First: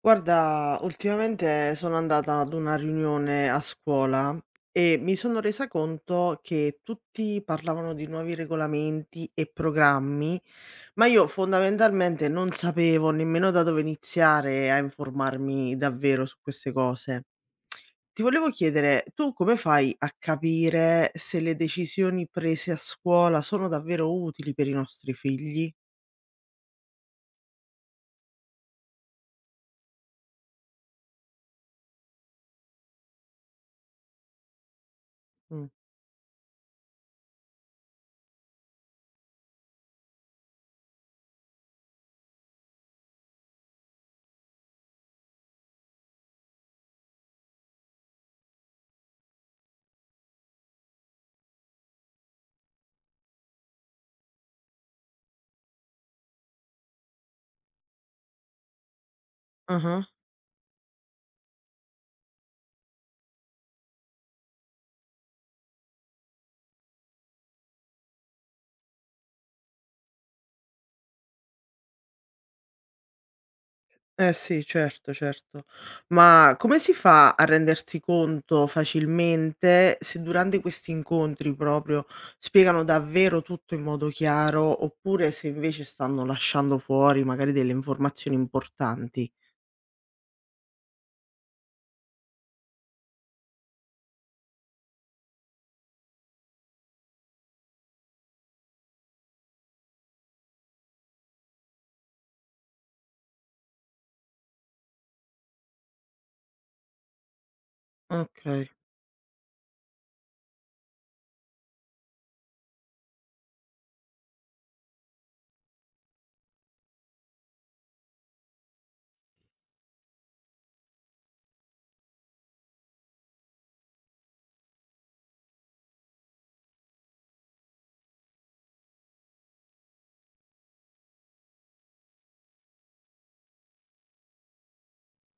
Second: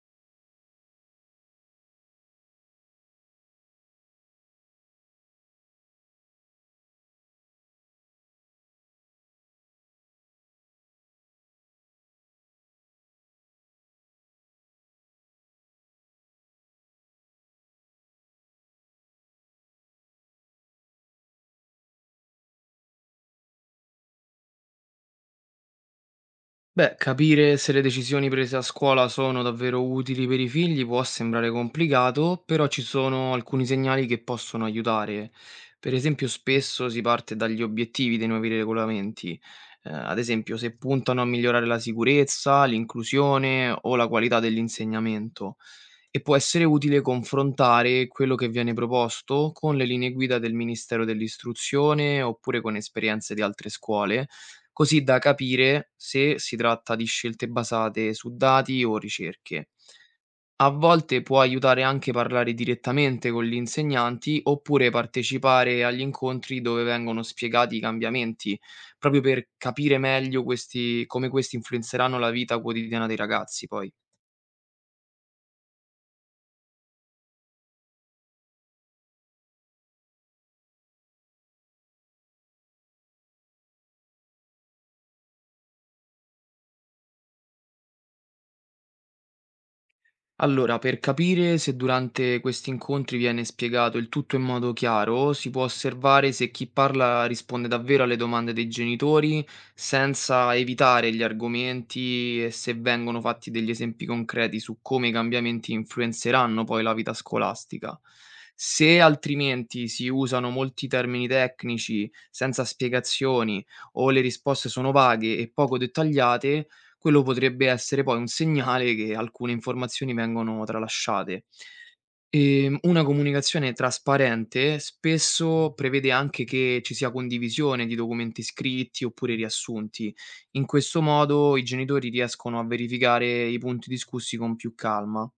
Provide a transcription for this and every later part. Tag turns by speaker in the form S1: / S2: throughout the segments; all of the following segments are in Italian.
S1: Guarda, ultimamente sono andata ad una riunione a scuola e mi sono resa conto che tutti parlavano di nuovi regolamenti e programmi, ma io fondamentalmente non sapevo nemmeno da dove iniziare a informarmi davvero su queste cose. Ti volevo chiedere, tu come fai a capire se le decisioni prese a scuola sono davvero utili per i nostri figli?
S2: Beh, capire se le decisioni prese a scuola sono davvero utili per i figli può sembrare complicato, però ci sono alcuni segnali che possono aiutare. Per esempio, spesso si parte dagli obiettivi dei nuovi regolamenti, ad esempio se puntano a migliorare la sicurezza, l'inclusione o la qualità dell'insegnamento. E può essere utile confrontare quello che viene proposto con le linee guida del Ministero dell'Istruzione oppure con esperienze di altre scuole, così da capire se si tratta di scelte basate su dati o ricerche.
S1: Mm.
S2: A volte può aiutare anche parlare direttamente con gli insegnanti oppure partecipare agli incontri dove vengono spiegati i cambiamenti, proprio per capire meglio come questi influenzeranno la vita quotidiana dei ragazzi poi.
S1: Eh sì, certo, certo. Ma come si fa a rendersi conto facilmente se durante questi incontri proprio spiegano davvero tutto in modo chiaro, oppure se invece stanno lasciando fuori magari delle informazioni importanti?
S2: Allora, per capire se durante questi incontri viene spiegato il tutto in modo chiaro, si può osservare se chi parla risponde davvero alle domande dei genitori senza evitare gli argomenti e se vengono fatti degli esempi concreti su come i cambiamenti influenzeranno poi la vita scolastica.
S1: Okay.
S2: Se altrimenti si usano molti termini tecnici senza spiegazioni o le risposte sono vaghe e poco dettagliate, quello potrebbe essere poi un segnale che alcune informazioni vengono tralasciate. Una comunicazione trasparente spesso prevede anche che ci sia condivisione di documenti scritti oppure riassunti. In questo modo i genitori riescono a verificare i punti discussi con più calma.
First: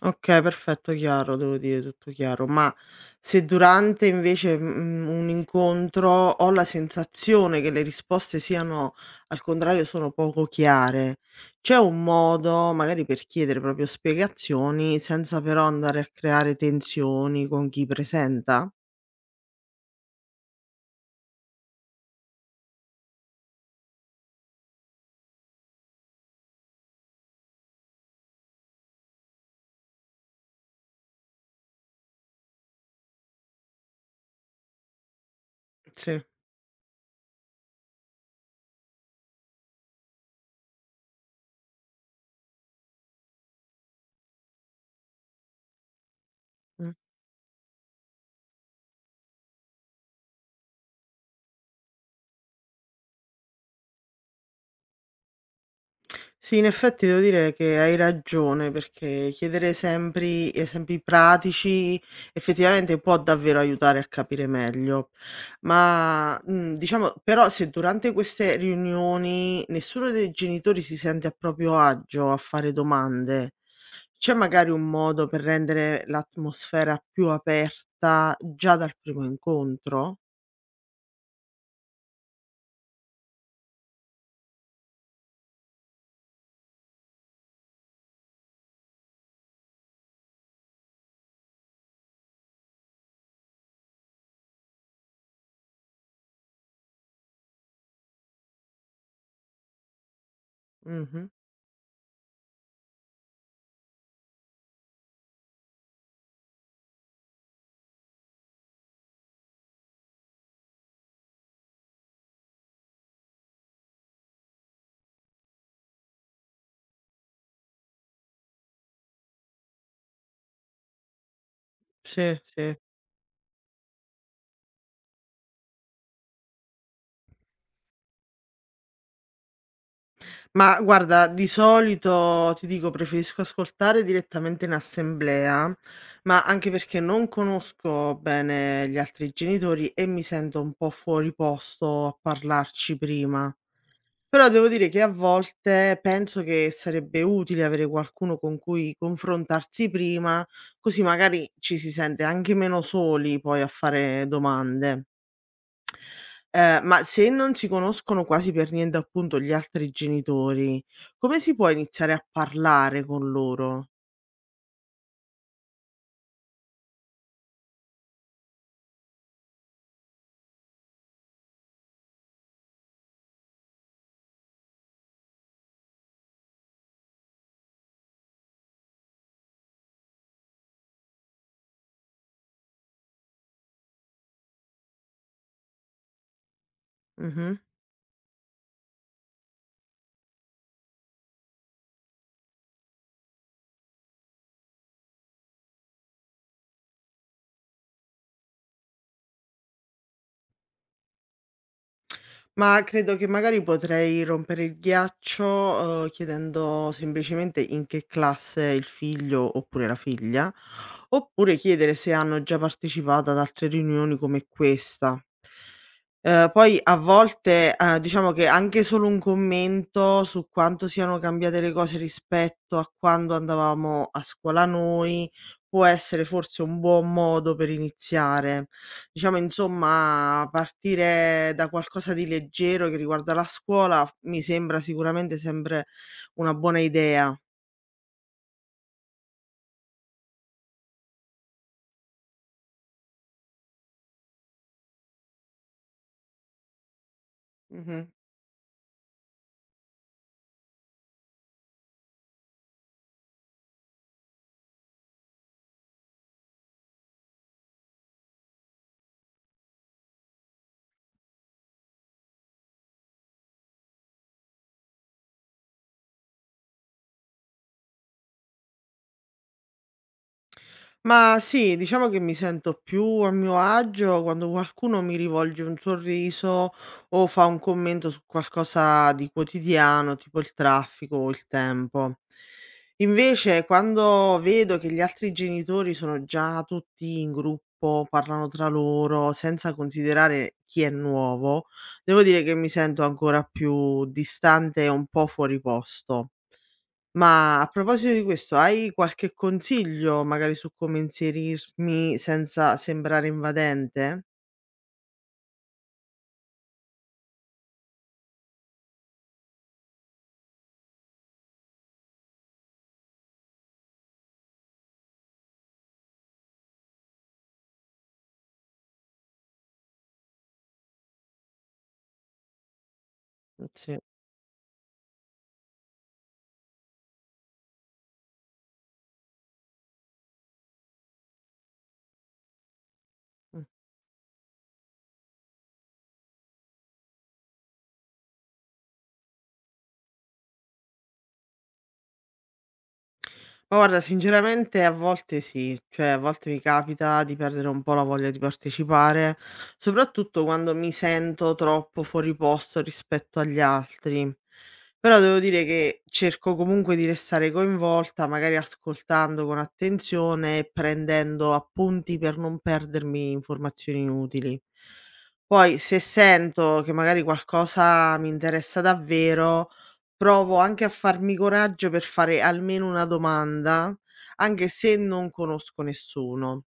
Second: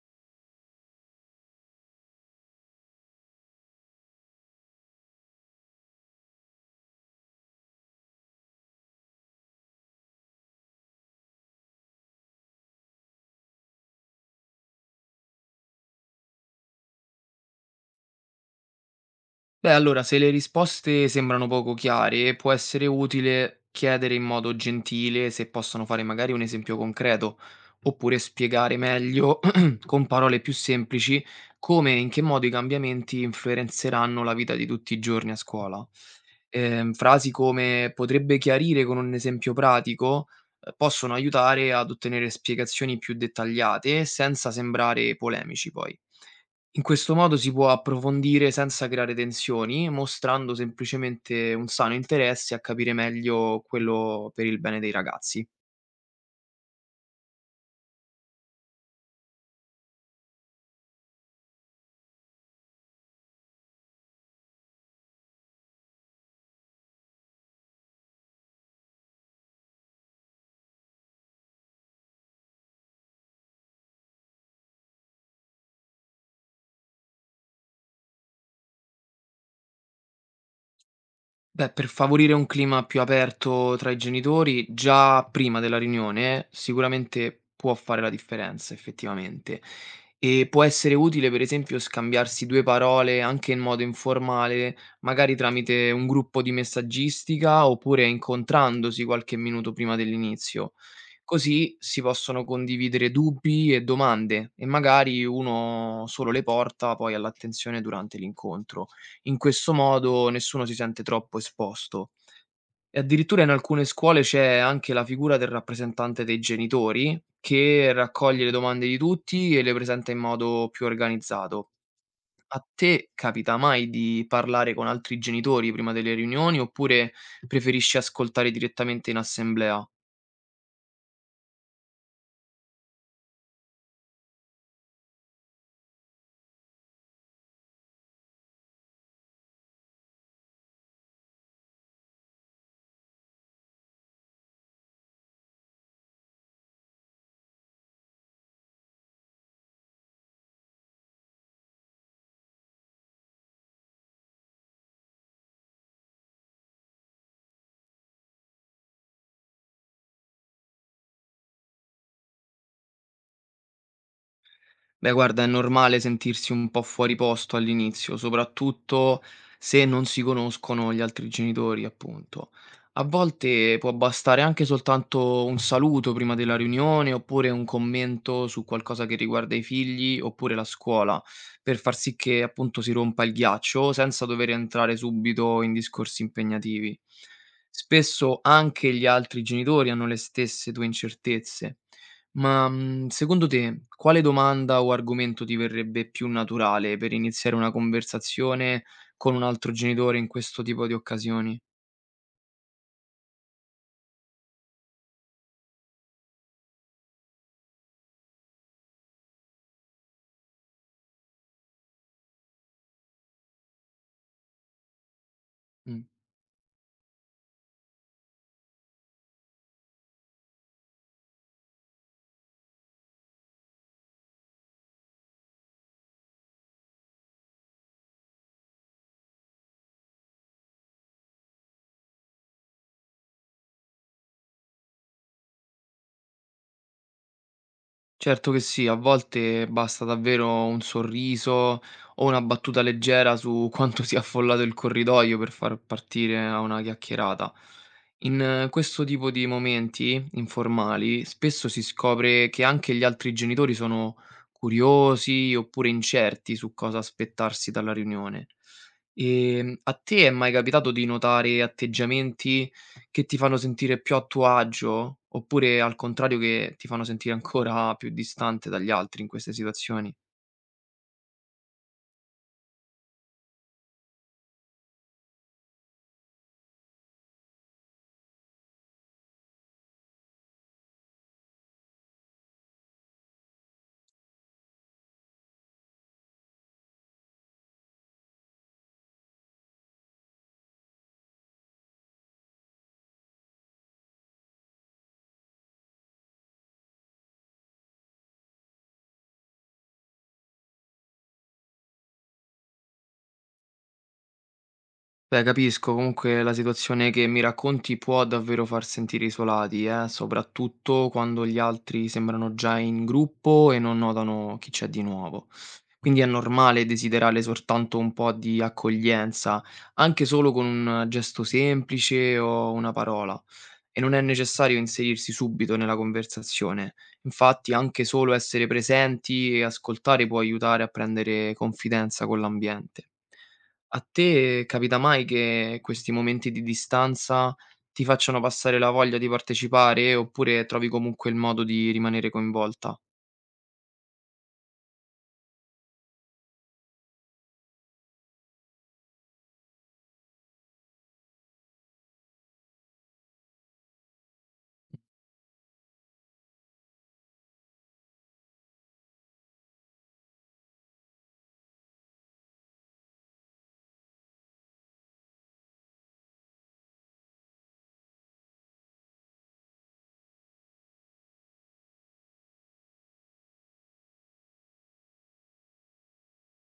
S1: Okay, perfetto, chiaro, devo dire, tutto chiaro. Ma se durante invece, un incontro ho la sensazione che le risposte siano al contrario sono poco chiare, c'è un modo magari per chiedere proprio spiegazioni senza però andare a creare tensioni con chi presenta?
S2: Beh, allora, se le risposte sembrano poco chiare, può essere utile chiedere in modo gentile se possono fare magari un esempio concreto, oppure spiegare meglio, con parole più semplici, come e in che modo i cambiamenti influenzeranno la vita di tutti i giorni a scuola.
S1: Sì.
S2: Frasi come potrebbe chiarire con un esempio pratico, possono aiutare ad ottenere spiegazioni più dettagliate senza sembrare polemici poi. In
S1: Mh.
S2: questo modo si può approfondire senza creare tensioni, mostrando semplicemente un sano interesse a capire meglio quello per il bene dei ragazzi.
S1: Sì, in effetti devo dire che hai ragione, perché chiedere sempre esempi pratici effettivamente può davvero aiutare a capire meglio. Ma diciamo, però, se durante queste riunioni nessuno dei genitori si sente a proprio agio a fare domande, c'è magari un modo per rendere l'atmosfera più aperta già dal primo incontro?
S2: Beh, per favorire un clima più aperto tra i genitori, già prima della riunione, sicuramente può fare la differenza, effettivamente. E può essere utile, per esempio, scambiarsi due parole anche in modo informale, magari tramite un gruppo di messaggistica oppure incontrandosi qualche minuto prima dell'inizio.
S1: Mhm.
S2: Così si possono condividere dubbi e domande e magari uno solo le porta poi all'attenzione durante l'incontro. In questo modo nessuno si sente troppo esposto. E addirittura in alcune scuole c'è anche la figura del rappresentante dei genitori che raccoglie le domande di tutti e le presenta in modo più organizzato.
S1: Sì,
S2: A
S1: sì.
S2: te capita mai di parlare con altri genitori prima delle riunioni oppure preferisci ascoltare direttamente in assemblea?
S1: Ma guarda, di solito ti dico, preferisco ascoltare direttamente in assemblea, ma anche perché non conosco bene gli altri genitori e mi sento un po' fuori posto a parlarci prima. Però devo dire che a volte penso che sarebbe utile avere qualcuno con cui confrontarsi prima, così magari ci si sente anche meno soli poi a fare domande. Ma se non si conoscono quasi per niente, appunto, gli altri genitori, come si può iniziare a parlare con loro?
S2: Beh, guarda, è normale sentirsi un po' fuori posto all'inizio, soprattutto se non si conoscono gli altri genitori, appunto. A volte può bastare anche soltanto un saluto prima della riunione, oppure un commento su qualcosa che riguarda i figli, oppure la scuola, per far sì che appunto si rompa il ghiaccio senza dover entrare subito in discorsi impegnativi.
S1: Mh-mh.
S2: Spesso anche gli altri genitori hanno le stesse tue incertezze. Secondo te quale domanda o argomento ti verrebbe più naturale per iniziare una conversazione con un altro genitore in questo tipo di occasioni?
S1: Ma credo che magari potrei rompere il ghiaccio, chiedendo semplicemente in che classe è il figlio oppure la figlia, oppure chiedere se hanno già partecipato ad altre riunioni come questa.
S2: Mh.
S1: Poi a volte, diciamo che anche solo un commento su quanto siano cambiate le cose rispetto a quando andavamo a scuola noi, può essere forse un buon modo per iniziare. Diciamo insomma, partire da qualcosa di leggero che riguarda la scuola, mi sembra sicuramente sempre una buona idea.
S2: Certo che sì, a volte basta davvero un sorriso o una battuta leggera su quanto sia affollato il corridoio per far partire a una chiacchierata.
S1: Mh-mh.
S2: In Questo tipo di momenti informali spesso si scopre che anche gli altri genitori sono curiosi oppure incerti su cosa aspettarsi dalla riunione. E a te è mai capitato di notare atteggiamenti che ti fanno sentire più a tuo agio, oppure al contrario che ti fanno sentire ancora più distante dagli altri in queste situazioni?
S1: Ma sì, diciamo che mi sento più a mio agio quando qualcuno mi rivolge un sorriso o fa un commento su qualcosa di quotidiano, tipo il traffico o il tempo. Invece, quando vedo che gli altri genitori sono già tutti in gruppo, parlano tra loro, senza considerare chi è nuovo, devo dire che mi sento ancora più distante e un po' fuori posto. Ma a proposito di questo, hai qualche consiglio magari su come inserirmi senza sembrare invadente?
S2: Beh, capisco, comunque la situazione che mi racconti può davvero far sentire isolati, soprattutto quando gli altri sembrano già in gruppo e non notano chi c'è di nuovo. Quindi è normale desiderare soltanto un po' di accoglienza, anche solo con un gesto semplice o una parola.
S1: Sì.
S2: E non è necessario inserirsi subito nella conversazione. Infatti anche solo essere presenti e ascoltare può aiutare a prendere confidenza con l'ambiente.
S1: Mh.
S2: A te capita mai che questi momenti di distanza ti facciano passare la voglia di partecipare oppure trovi comunque il modo di rimanere coinvolta?
S1: Ma guarda, sinceramente a volte sì, cioè a volte mi capita di perdere un po' la voglia di partecipare, soprattutto quando mi sento troppo fuori posto rispetto agli altri. Però devo dire che cerco comunque di restare coinvolta, magari ascoltando con attenzione e prendendo appunti per non perdermi informazioni inutili. Poi se sento che magari qualcosa mi interessa davvero, provo anche a farmi coraggio per fare almeno una domanda, anche se non conosco nessuno.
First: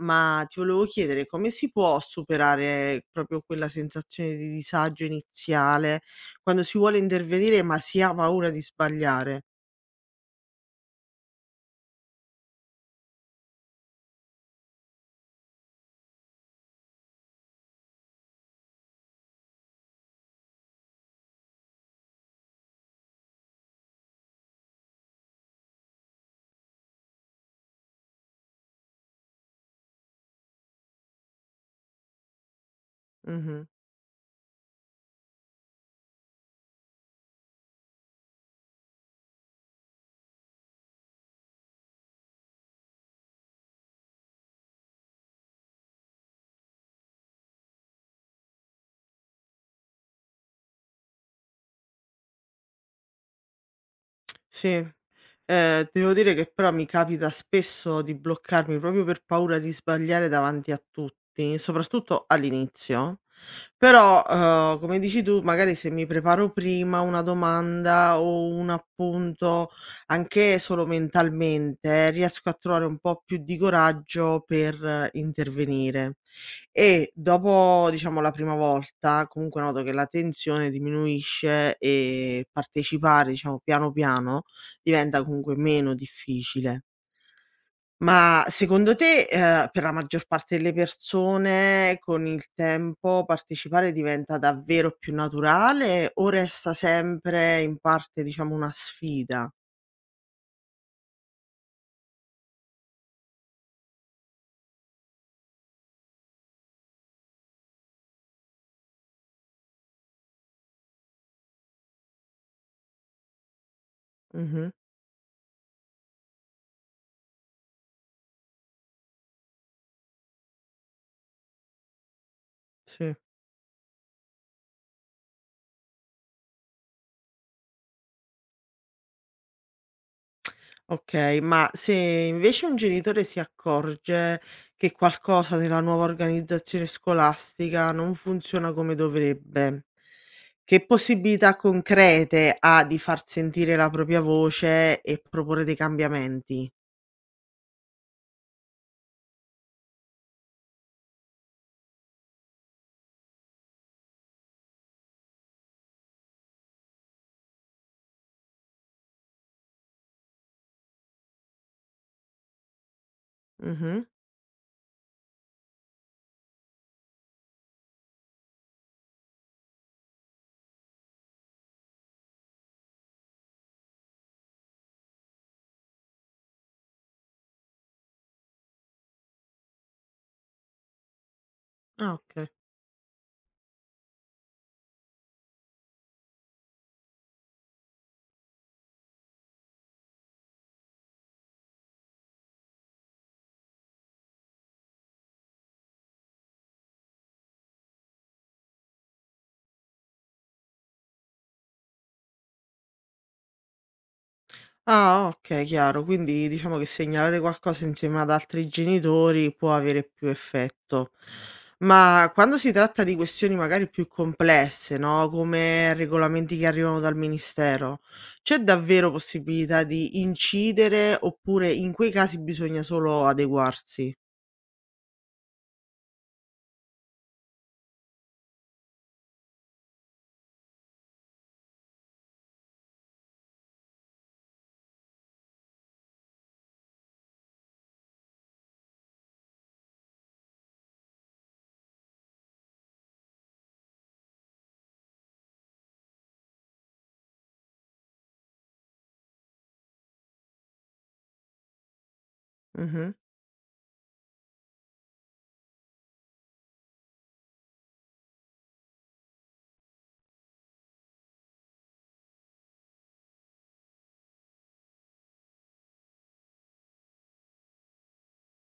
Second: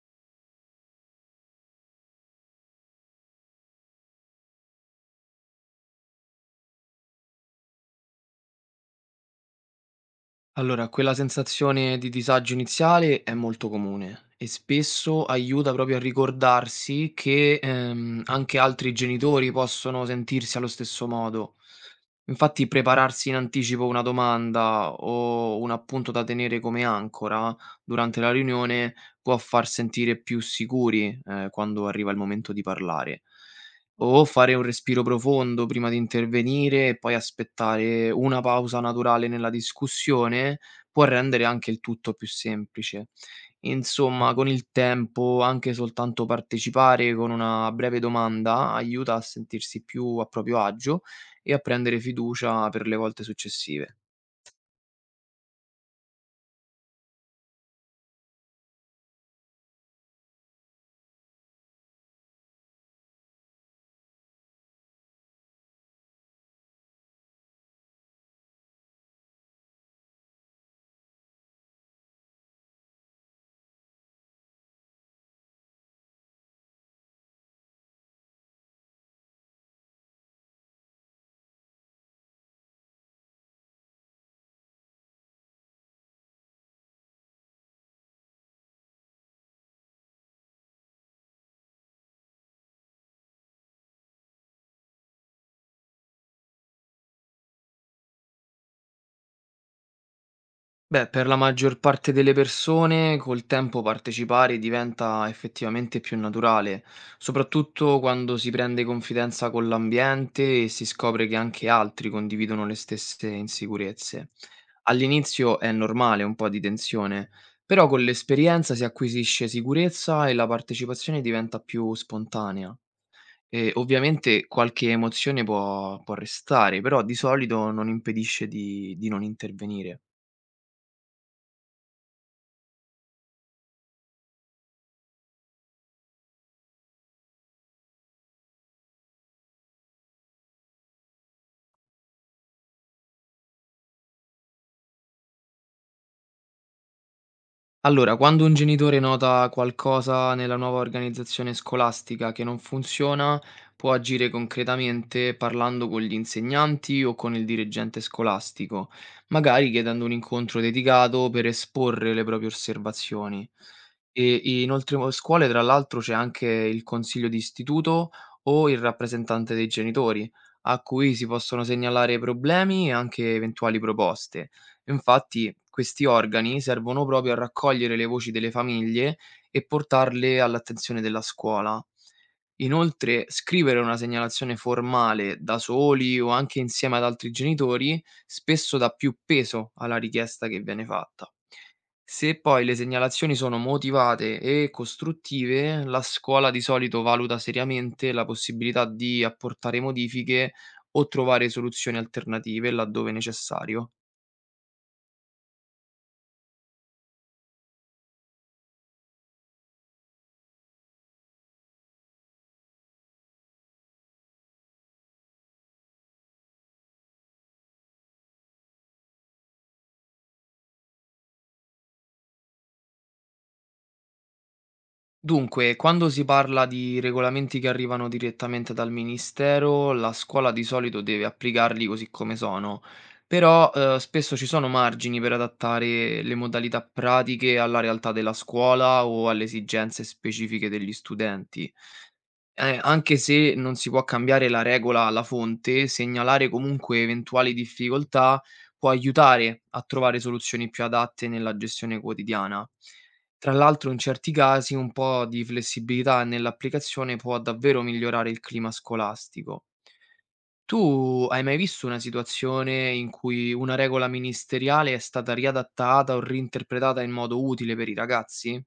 S1: Ma ti volevo chiedere come si può superare proprio quella sensazione di disagio iniziale, quando si vuole intervenire ma si ha paura di sbagliare?
S2: Allora, quella sensazione di disagio iniziale è molto comune e spesso aiuta proprio a ricordarsi che anche altri genitori possono sentirsi allo stesso modo. Infatti prepararsi in anticipo una domanda o un appunto da tenere come ancora durante la riunione può far sentire più sicuri, quando arriva il momento di parlare.
S1: Mh-mh.
S2: O fare un respiro profondo prima di intervenire e poi aspettare una pausa naturale nella discussione può rendere anche il tutto più semplice. Insomma, con il tempo, anche soltanto partecipare con una breve domanda aiuta a sentirsi più a proprio agio e a prendere fiducia per le volte successive.
S1: Sì. Devo dire che però mi capita spesso di bloccarmi proprio per paura di sbagliare davanti a tutti, soprattutto all'inizio. Però, come dici tu, magari se mi preparo prima una domanda o un appunto, anche solo mentalmente, riesco a trovare un po' più di coraggio per intervenire. E dopo, diciamo, la prima volta, comunque noto che la tensione diminuisce e partecipare, diciamo, piano piano diventa comunque meno difficile. Ma secondo te, per la maggior parte delle persone con il tempo partecipare diventa davvero più naturale o resta sempre in parte, diciamo, una sfida?
S2: Beh, per la maggior parte delle persone col tempo partecipare diventa effettivamente più naturale, soprattutto quando si prende confidenza con l'ambiente e si scopre che anche altri condividono le stesse insicurezze.
S1: Mh-mh,
S2: All'inizio è normale un po' di tensione, però con l'esperienza si acquisisce sicurezza e la partecipazione diventa più spontanea.
S1: sì.
S2: Ovviamente qualche emozione può restare, però di solito non impedisce di non intervenire.
S1: Okay, ma se invece un genitore si accorge che qualcosa nella nuova organizzazione scolastica non funziona come dovrebbe, che possibilità concrete ha di far sentire la propria voce e proporre dei cambiamenti?
S2: Allora, quando un genitore nota qualcosa nella nuova organizzazione scolastica che non funziona, può agire concretamente parlando con gli insegnanti o con il dirigente scolastico, magari chiedendo un incontro dedicato per esporre le proprie osservazioni.
S1: Mh-mh.
S2: E inoltre, a scuole, tra l'altro, c'è anche il consiglio di istituto o il rappresentante dei genitori, a cui si possono segnalare problemi e anche eventuali proposte. Infatti questi organi servono proprio a raccogliere le voci delle famiglie e portarle all'attenzione della scuola.
S1: Ah, oka.
S2: Inoltre, scrivere una segnalazione formale da soli o anche insieme ad altri genitori spesso dà più peso alla richiesta che viene fatta. Se poi le segnalazioni sono motivate e costruttive, la scuola di solito valuta seriamente la possibilità di apportare modifiche o trovare soluzioni alternative laddove necessario.
S1: Ah, okay, chiaro. Quindi diciamo che segnalare qualcosa insieme ad altri genitori può avere più effetto. Ma quando si tratta di questioni magari più complesse, no, come regolamenti che arrivano dal ministero, c'è davvero possibilità di incidere oppure in quei casi bisogna solo adeguarsi?
S2: Dunque, quando si parla di regolamenti che arrivano direttamente dal ministero, la scuola di solito deve applicarli così come sono, però spesso ci sono margini per adattare le modalità pratiche alla realtà della scuola o alle esigenze specifiche degli studenti. Anche se non si può cambiare la regola alla fonte, segnalare comunque eventuali difficoltà può aiutare a trovare soluzioni più adatte nella gestione quotidiana.
S1: Mh-mh.
S2: Tra l'altro in certi casi un po' di flessibilità nell'applicazione può davvero migliorare il clima scolastico. Tu hai mai visto una situazione in cui una regola ministeriale è stata riadattata o reinterpretata in modo utile per i ragazzi?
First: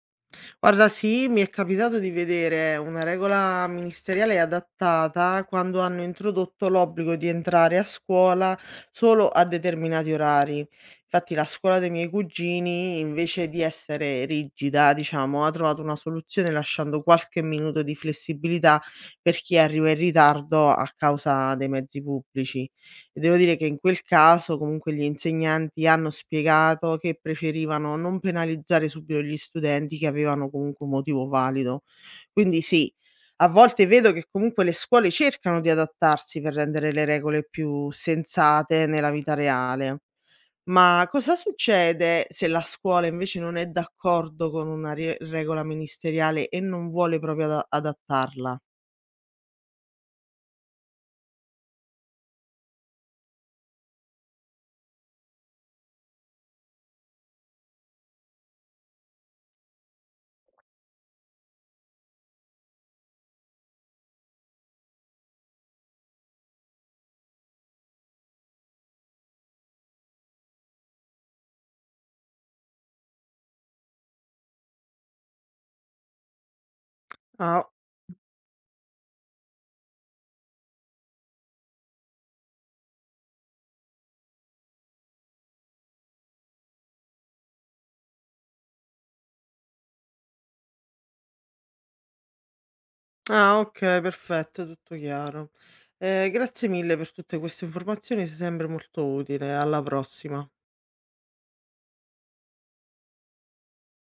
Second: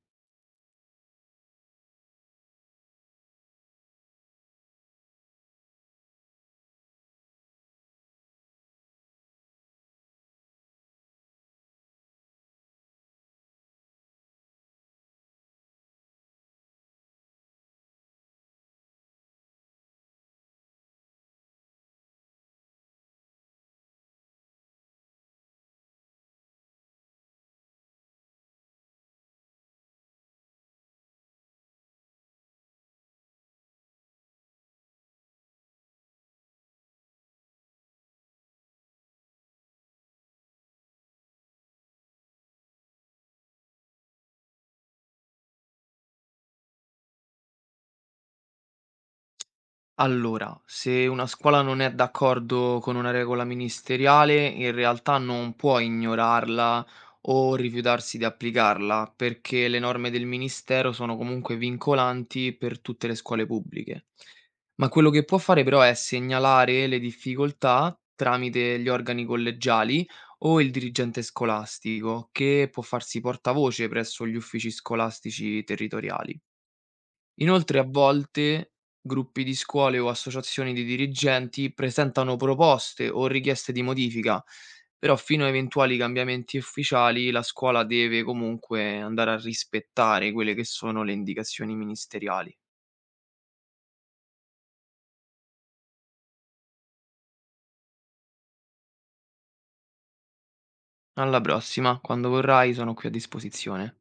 S1: Guarda, sì, mi è capitato di vedere una regola ministeriale adattata quando hanno introdotto l'obbligo di entrare a scuola solo a determinati orari. Infatti, la scuola dei miei cugini, invece di essere rigida, diciamo, ha trovato una soluzione lasciando qualche minuto di flessibilità per chi arriva in ritardo a causa dei mezzi pubblici. E devo dire che in quel caso comunque gli insegnanti hanno spiegato che preferivano non penalizzare subito gli studenti che avevano comunque un motivo valido. Quindi sì, a volte vedo che comunque le scuole cercano di adattarsi per rendere le regole più sensate nella vita reale. Ma cosa succede se la scuola invece non è d'accordo con una regola ministeriale e non vuole proprio adattarla?
S2: Allora, se una scuola non è d'accordo con una regola ministeriale, in realtà non può ignorarla o rifiutarsi di applicarla, perché le norme del ministero sono comunque vincolanti per tutte le scuole pubbliche. Ma quello che può fare però è segnalare le difficoltà tramite gli organi collegiali o il dirigente scolastico, che può farsi portavoce presso gli uffici scolastici territoriali.
S1: Ah.
S2: Inoltre a volte gruppi di scuole o associazioni di dirigenti presentano proposte o richieste di modifica, però fino a eventuali cambiamenti ufficiali la scuola deve comunque andare a rispettare quelle che sono le indicazioni ministeriali.
S1: Ah, okay, perfetto, tutto chiaro. Grazie mille per tutte queste informazioni, sei sempre molto utile. Alla prossima.
S2: Alla prossima, quando vorrai sono qui a disposizione.